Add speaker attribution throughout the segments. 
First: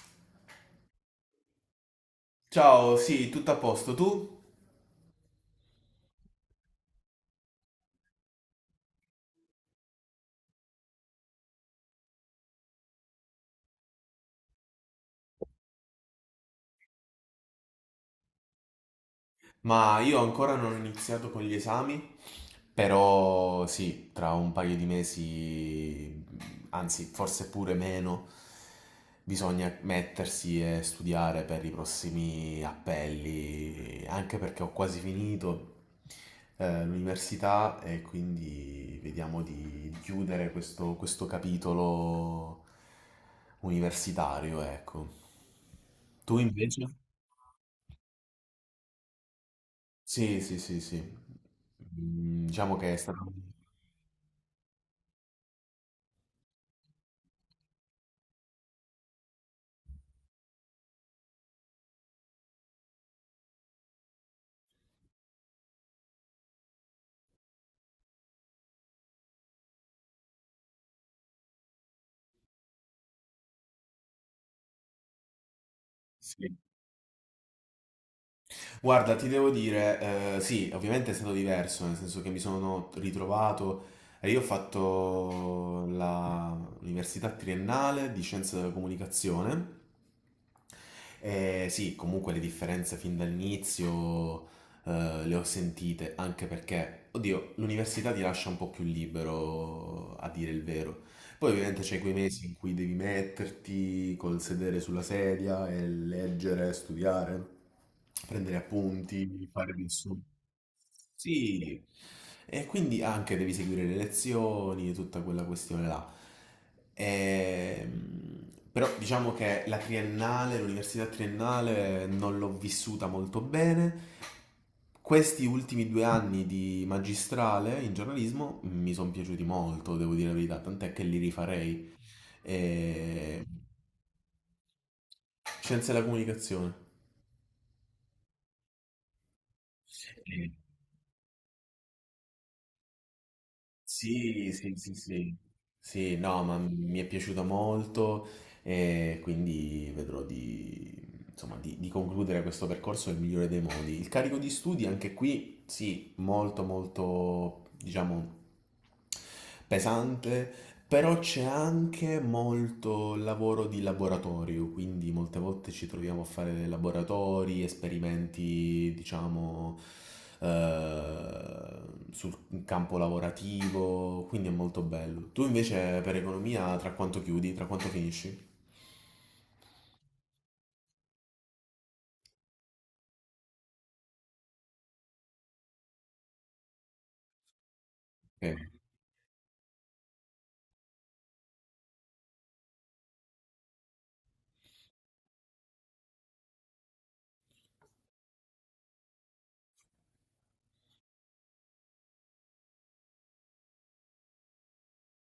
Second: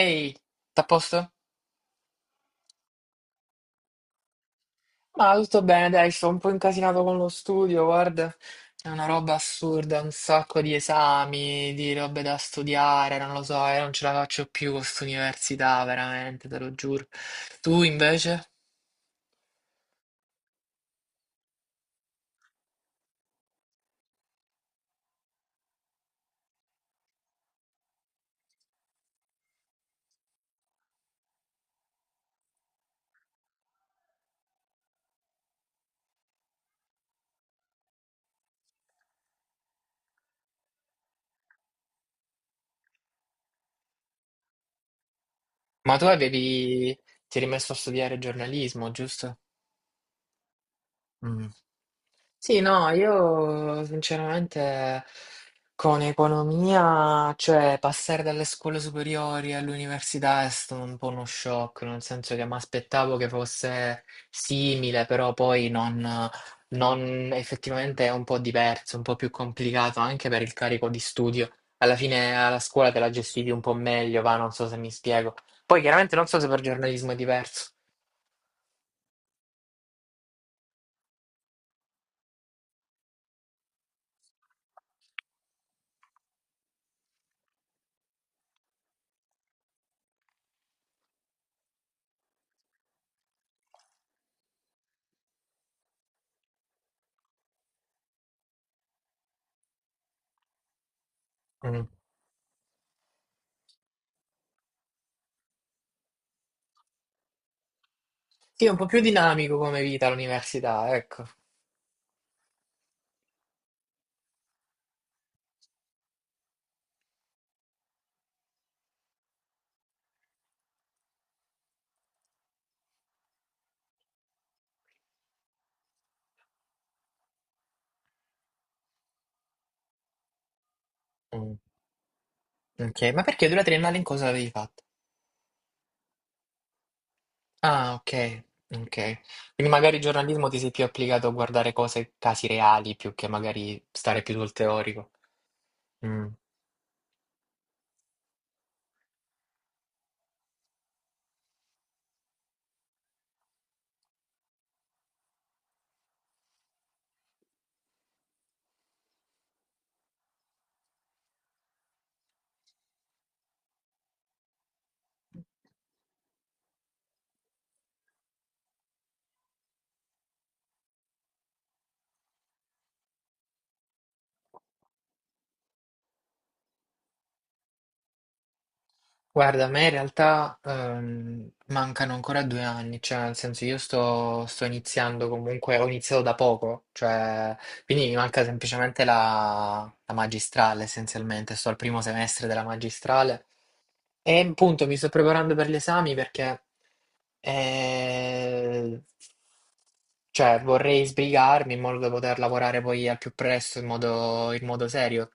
Speaker 1: Ehi, t'à posto?
Speaker 2: Ciao, sì, tutto a posto tu?
Speaker 1: Ma tutto bene, dai, sto un po' incasinato con lo studio, guarda. È una roba assurda, un sacco di esami, di robe da studiare, non lo so, io non ce la faccio più con quest'università, veramente, te lo giuro. Tu invece?
Speaker 2: Ma io ancora non ho iniziato con gli esami, però sì, tra un paio di mesi, anzi forse pure meno, bisogna mettersi e studiare per i prossimi appelli, anche perché ho quasi finito l'università e quindi vediamo di chiudere questo capitolo universitario, ecco.
Speaker 1: Ma tu
Speaker 2: Tu invece?
Speaker 1: avevi... ti eri messo a studiare giornalismo, giusto?
Speaker 2: Sì, sì, sì, sì.
Speaker 1: Mm.
Speaker 2: Mm,
Speaker 1: Sì,
Speaker 2: diciamo
Speaker 1: no,
Speaker 2: che è stato...
Speaker 1: io sinceramente con economia, cioè passare dalle scuole superiori all'università è stato un po' uno shock, nel senso che mi aspettavo che fosse simile, però poi effettivamente è un po' diverso, un po' più complicato anche per il carico di studio. Alla fine alla scuola te la gestivi un po' meglio, va, non so se mi spiego. Poi chiaramente non so se
Speaker 2: sì.
Speaker 1: per giornalismo è diverso.
Speaker 2: Guarda, ti devo dire, sì, ovviamente è stato diverso, nel senso che mi sono ritrovato... e io ho fatto l'università triennale di scienze della comunicazione. E sì, comunque le differenze fin dall'inizio le ho sentite, anche perché, oddio, l'università ti lascia un po' più libero a dire il vero. Poi ovviamente
Speaker 1: Mm.
Speaker 2: c'è quei mesi in cui devi metterti col sedere sulla sedia e leggere, studiare, prendere
Speaker 1: Sì, è un po' più
Speaker 2: appunti,
Speaker 1: dinamico
Speaker 2: fare
Speaker 1: come vita
Speaker 2: nessuno.
Speaker 1: l'università, ecco.
Speaker 2: Sì, e quindi anche devi seguire le lezioni e tutta quella questione là. Ehm, Però diciamo che la triennale, l'università triennale non l'ho vissuta molto bene. Questi ultimi due anni di magistrale in giornalismo mi sono piaciuti molto, devo dire la verità, tant'è che li
Speaker 1: Mm,
Speaker 2: rifarei.
Speaker 1: ok, ma
Speaker 2: E...
Speaker 1: perché tu la triennale in cosa l'avevi fatta?
Speaker 2: scienze della comunicazione.
Speaker 1: Ah, ok, ok. Quindi magari il giornalismo ti sei più applicato a guardare cose, casi reali, più che magari stare più
Speaker 2: Sì,
Speaker 1: sul
Speaker 2: sì, sì,
Speaker 1: teorico.
Speaker 2: sì, sì,
Speaker 1: Mm.
Speaker 2: no, ma mi è piaciuta molto e quindi vedrò insomma, di concludere questo percorso nel migliore dei modi. Il carico di studi anche qui, sì, molto molto, diciamo, pesante, però c'è anche molto lavoro di laboratorio, quindi molte volte ci troviamo a fare laboratori, esperimenti, diciamo, eh, sul campo lavorativo, quindi è molto bello. Tu invece per economia tra quanto chiudi, tra quanto finisci?
Speaker 1: Guarda, a me in realtà mancano ancora due anni, cioè nel senso io sto, iniziando comunque, ho iniziato da poco, cioè quindi mi manca
Speaker 2: Eh,
Speaker 1: semplicemente la magistrale essenzialmente, sto al primo semestre della magistrale e appunto mi sto preparando per gli esami perché eh, cioè, vorrei sbrigarmi in modo da poter lavorare poi al più presto in modo serio.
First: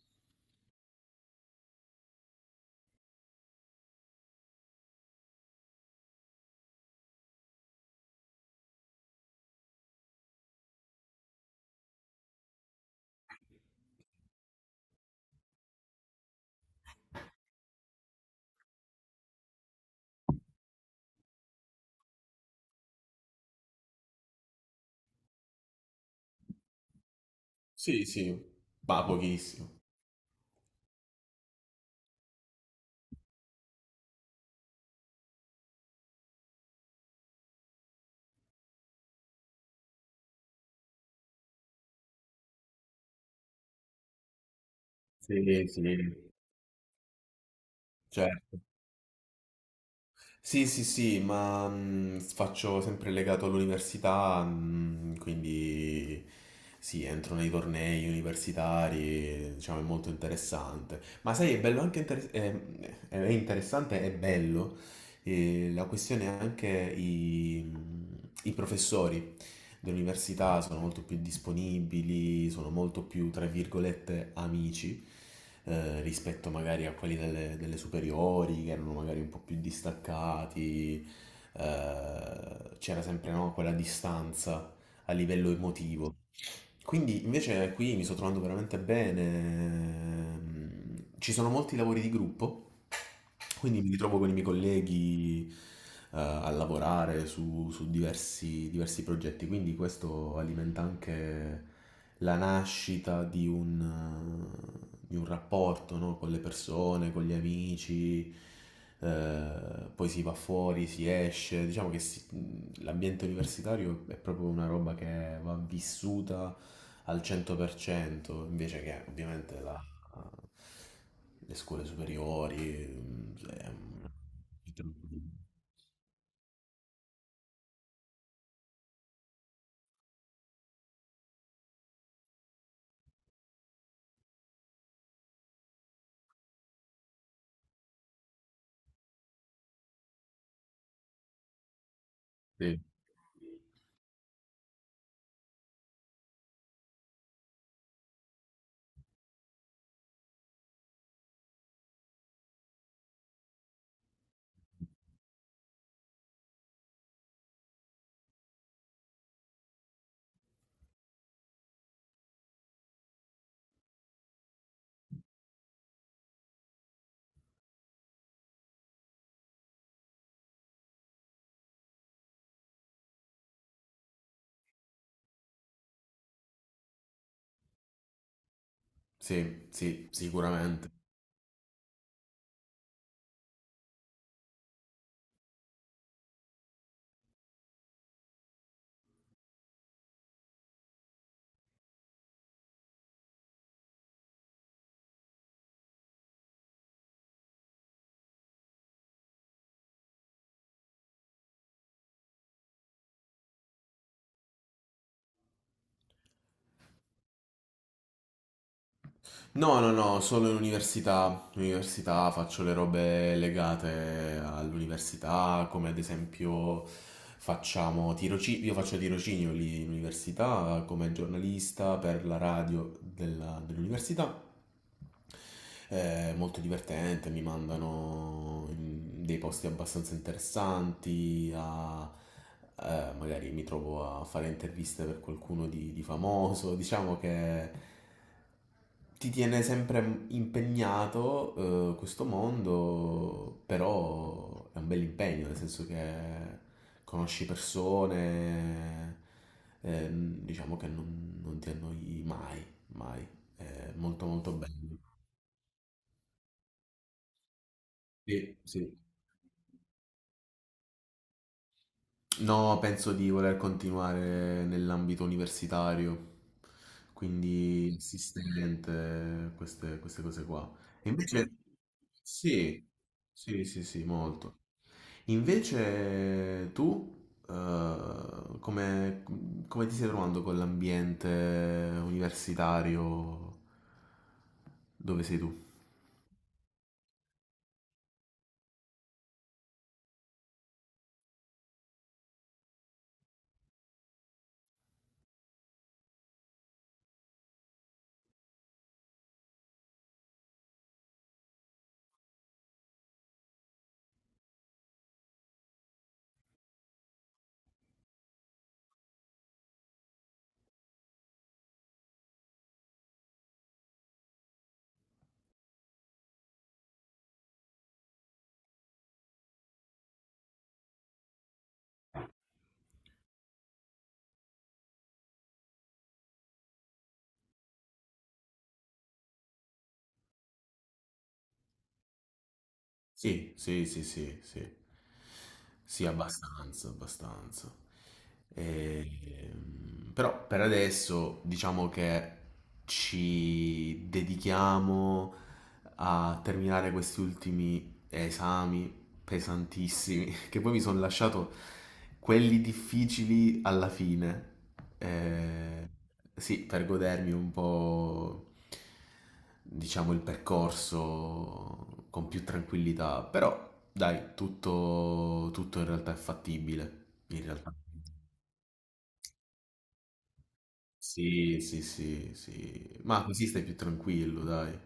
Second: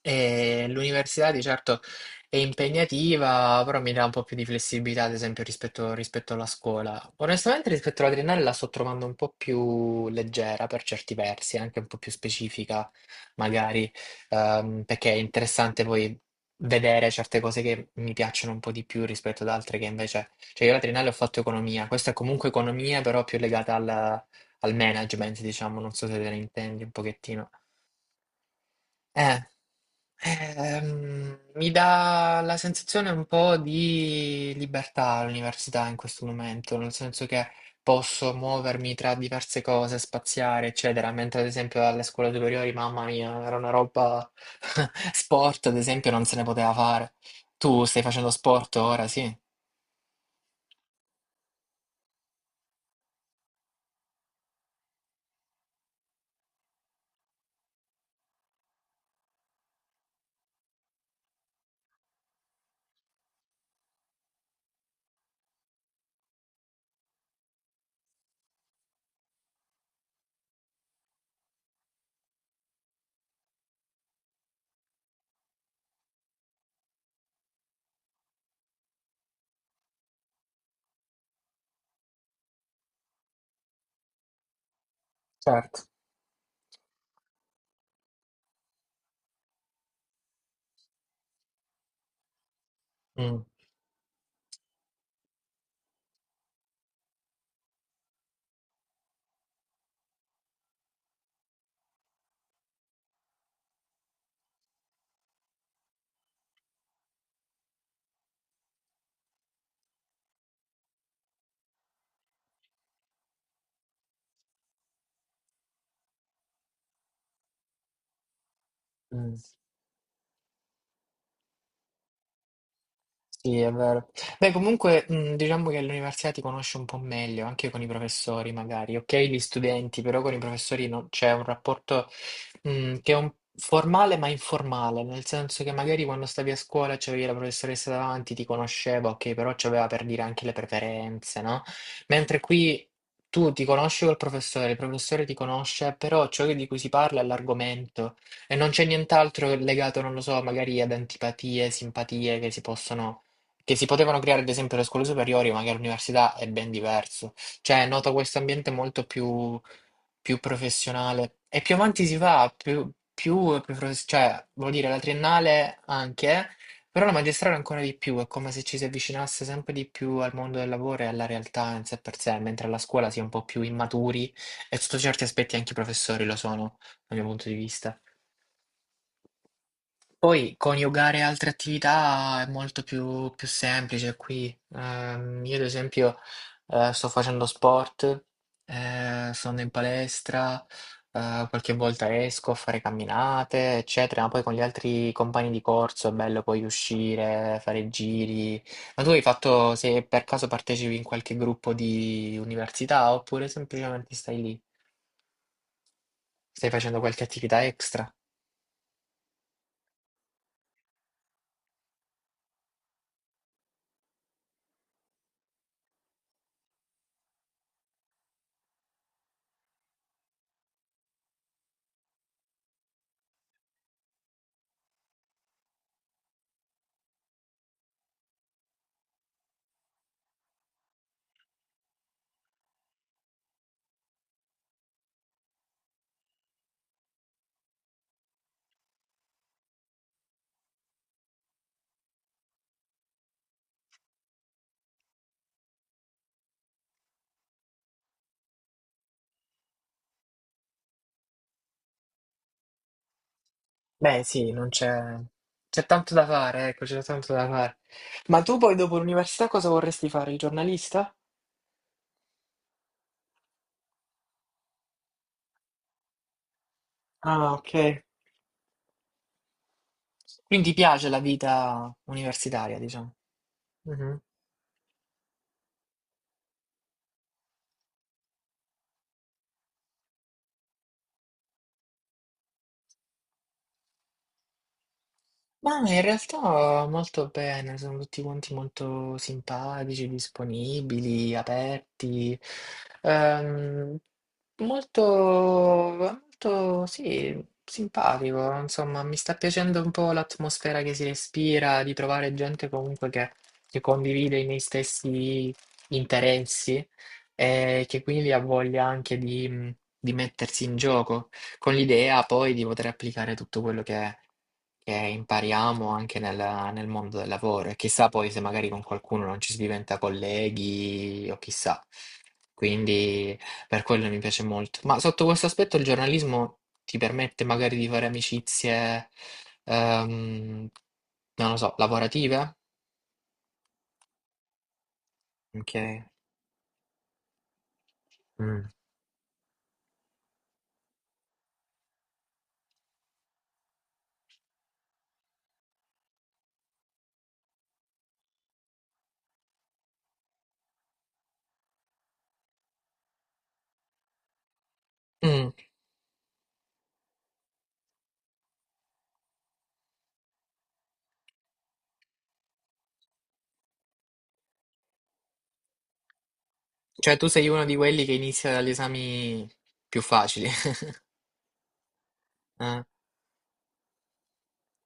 Speaker 1: E l'università di certo è impegnativa, però mi dà un po' più di flessibilità, ad esempio, rispetto alla scuola. Onestamente, rispetto all'adriennale la sto trovando un po' più leggera per certi versi, anche un po' più specifica, magari, perché è interessante poi vedere certe cose che mi piacciono un po' di più rispetto ad altre che invece... Cioè, io all'adriennale ho fatto economia, questa è comunque economia, però più legata al management, diciamo, non so se te ne intendi un pochettino.
Speaker 2: Sì, sì, ma
Speaker 1: Eh,
Speaker 2: pochissimo.
Speaker 1: Mi dà la sensazione un po' di libertà l'università in questo momento, nel senso che posso muovermi tra diverse cose, spaziare, eccetera, mentre ad esempio alle scuole superiori, mamma mia, era una roba sport,
Speaker 2: Sì,
Speaker 1: ad
Speaker 2: sì,
Speaker 1: esempio, non se ne poteva fare. Tu stai facendo
Speaker 2: certo.
Speaker 1: sport ora, sì?
Speaker 2: Sì, sì, sì, ma faccio sempre legato all'università, quindi sì, entro nei tornei universitari, diciamo, è molto interessante. Ma sai, è bello anche è interessante, è bello e la questione è anche i, i professori dell'università sono molto più disponibili, sono molto più, tra virgolette, amici rispetto magari a quelli delle superiori che erano magari un po' più distaccati, c'era sempre no, quella distanza a livello
Speaker 1: Certo.
Speaker 2: emotivo. Quindi invece qui mi sto trovando veramente bene. Ci sono molti lavori di gruppo,
Speaker 1: Mm,
Speaker 2: quindi mi ritrovo con i miei colleghi a lavorare su, su diversi, diversi progetti, quindi questo alimenta anche la nascita di di un rapporto, no? Con le persone, con gli amici, poi si va fuori, si esce, diciamo che l'ambiente universitario è proprio una roba che va vissuta al 100%, invece che
Speaker 1: mm.
Speaker 2: ovviamente la le scuole superiori. Mm,
Speaker 1: Sì, è
Speaker 2: cioè,
Speaker 1: vero. Beh, comunque,
Speaker 2: mm,
Speaker 1: diciamo che all'università ti conosci un po' meglio, anche con i professori, magari. Ok, gli studenti, però con i professori c'è un rapporto, che è formale ma informale, nel senso che magari quando stavi a scuola c'avevi la professoressa davanti, ti conosceva, ok, però c'aveva per dire anche le preferenze, no? Mentre
Speaker 2: sì.
Speaker 1: qui tu ti conosci col professore, il professore ti conosce, però ciò di cui si parla è l'argomento. E non c'è nient'altro legato, non lo so, magari ad antipatie, simpatie che si potevano creare ad esempio le scuole superiori, ma che all'università è ben diverso. Cioè, noto questo ambiente molto più, più professionale. E più avanti si va, cioè, vuol dire la triennale anche, però la magistrale ancora di più, è come se ci si avvicinasse sempre di più al mondo del lavoro e alla realtà in sé per sé, mentre alla scuola si è un po' più immaturi e sotto certi aspetti anche i professori lo sono, dal mio punto di vista.
Speaker 2: Sì, sì,
Speaker 1: Poi
Speaker 2: sicuramente.
Speaker 1: coniugare altre attività è molto più, più semplice qui. Io ad esempio sto facendo sport, sono in palestra, qualche volta esco a fare camminate, eccetera, ma poi con gli altri compagni di corso è bello poi uscire, fare giri. Ma tu hai fatto, se per caso partecipi in qualche gruppo di università oppure semplicemente stai lì, stai facendo qualche attività extra?
Speaker 2: No, no, no, solo in università. In università faccio le robe legate all'università, come ad esempio facciamo tirocinio, io faccio tirocinio lì in università come giornalista per la radio dell'università. È molto divertente, mi mandano in dei posti abbastanza interessanti, magari mi trovo a fare interviste per qualcuno di famoso, diciamo che ti tiene sempre impegnato, questo mondo, però è un bel impegno, nel senso che conosci persone, diciamo che non ti annoi mai, mai, è
Speaker 1: Beh,
Speaker 2: molto molto
Speaker 1: sì, non
Speaker 2: bello.
Speaker 1: c'è c'è tanto da fare, ecco, c'è tanto da fare. Ma
Speaker 2: Sì,
Speaker 1: tu poi dopo
Speaker 2: sì.
Speaker 1: l'università cosa vorresti fare? Il giornalista?
Speaker 2: No, penso di voler continuare nell'ambito universitario,
Speaker 1: Ah, ok.
Speaker 2: quindi assistente, queste cose
Speaker 1: Quindi
Speaker 2: qua.
Speaker 1: ti piace
Speaker 2: E
Speaker 1: la
Speaker 2: invece,
Speaker 1: vita universitaria,
Speaker 2: sì,
Speaker 1: diciamo.
Speaker 2: sì, sì, sì,
Speaker 1: Mhm.
Speaker 2: molto. Invece tu, come ti stai trovando con l'ambiente universitario? Dove sei tu?
Speaker 1: Ma in realtà molto bene, sono tutti quanti molto simpatici, disponibili, aperti, ehm, molto, molto, sì, simpatico, insomma, mi sta piacendo un po' l'atmosfera che si respira, di trovare gente comunque che condivide i miei stessi interessi e che quindi ha voglia anche di mettersi in gioco, con l'idea poi di poter applicare tutto quello che impariamo anche nel mondo del lavoro e chissà poi se magari con qualcuno non ci si diventa colleghi o chissà. Quindi per quello mi piace molto. Ma sotto questo aspetto il giornalismo ti permette magari di fare amicizie, ehm, non lo so, lavorative?
Speaker 2: Sì, sì, sì, sì, sì.
Speaker 1: Ok.
Speaker 2: Sì, abbastanza, abbastanza.
Speaker 1: Mm.
Speaker 2: Però per adesso diciamo che ci dedichiamo a terminare questi ultimi esami pesantissimi, che poi mi sono lasciato quelli difficili alla fine.
Speaker 1: Mm.
Speaker 2: Eh, sì, per godermi un po', diciamo, il percorso con più tranquillità. Però, dai, tutto, tutto in realtà è fattibile.
Speaker 1: Cioè tu
Speaker 2: In
Speaker 1: sei uno
Speaker 2: realtà.
Speaker 1: di quelli che inizia dagli esami più facili.
Speaker 2: Sì, sì, sì,
Speaker 1: Eh,
Speaker 2: sì. Ma così stai più tranquillo, dai.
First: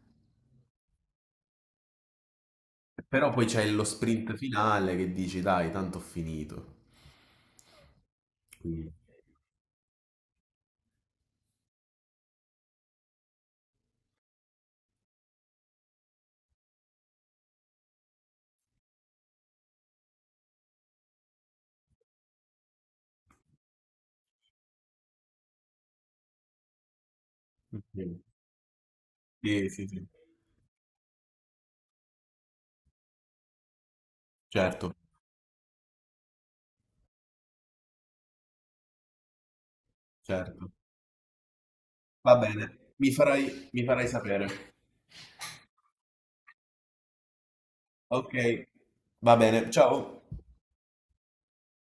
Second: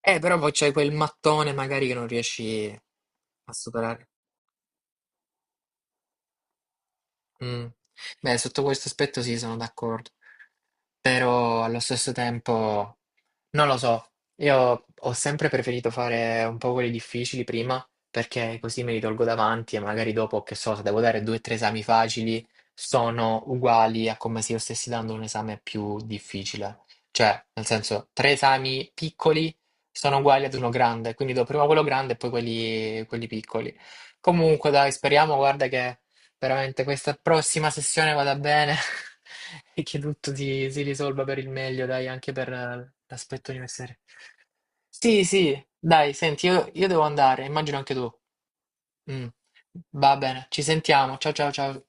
Speaker 1: Però poi c'è quel mattone magari che non riesci
Speaker 2: Però poi
Speaker 1: a
Speaker 2: c'è lo
Speaker 1: superare.
Speaker 2: sprint finale che dici, dai, tanto ho finito.
Speaker 1: Mm. Beh, sotto questo
Speaker 2: Quindi-
Speaker 1: aspetto sì, sono d'accordo, però allo stesso tempo non lo so, io ho sempre preferito fare un po' quelli difficili prima perché così me li tolgo davanti e magari dopo, che so, se devo dare due o tre esami facili sono uguali a come se io stessi dando un esame più difficile. Cioè, nel senso, tre esami piccoli
Speaker 2: sì, sì, sì.
Speaker 1: sono uguali ad uno grande, quindi do prima quello grande e poi quelli piccoli. Comunque, dai,
Speaker 2: Certo.
Speaker 1: speriamo, guarda che... Veramente questa prossima sessione vada bene e che tutto si,
Speaker 2: Certo,
Speaker 1: si risolva per il meglio, dai, anche
Speaker 2: va
Speaker 1: per
Speaker 2: bene, mi farai
Speaker 1: l'aspetto
Speaker 2: mi
Speaker 1: universitario.
Speaker 2: farai sapere.
Speaker 1: Sì, sì, dai, senti, io devo andare, immagino anche tu.
Speaker 2: Okay,
Speaker 1: Mm.
Speaker 2: va bene, ciao.
Speaker 1: Va bene, ci sentiamo. Ciao, ciao, ciao.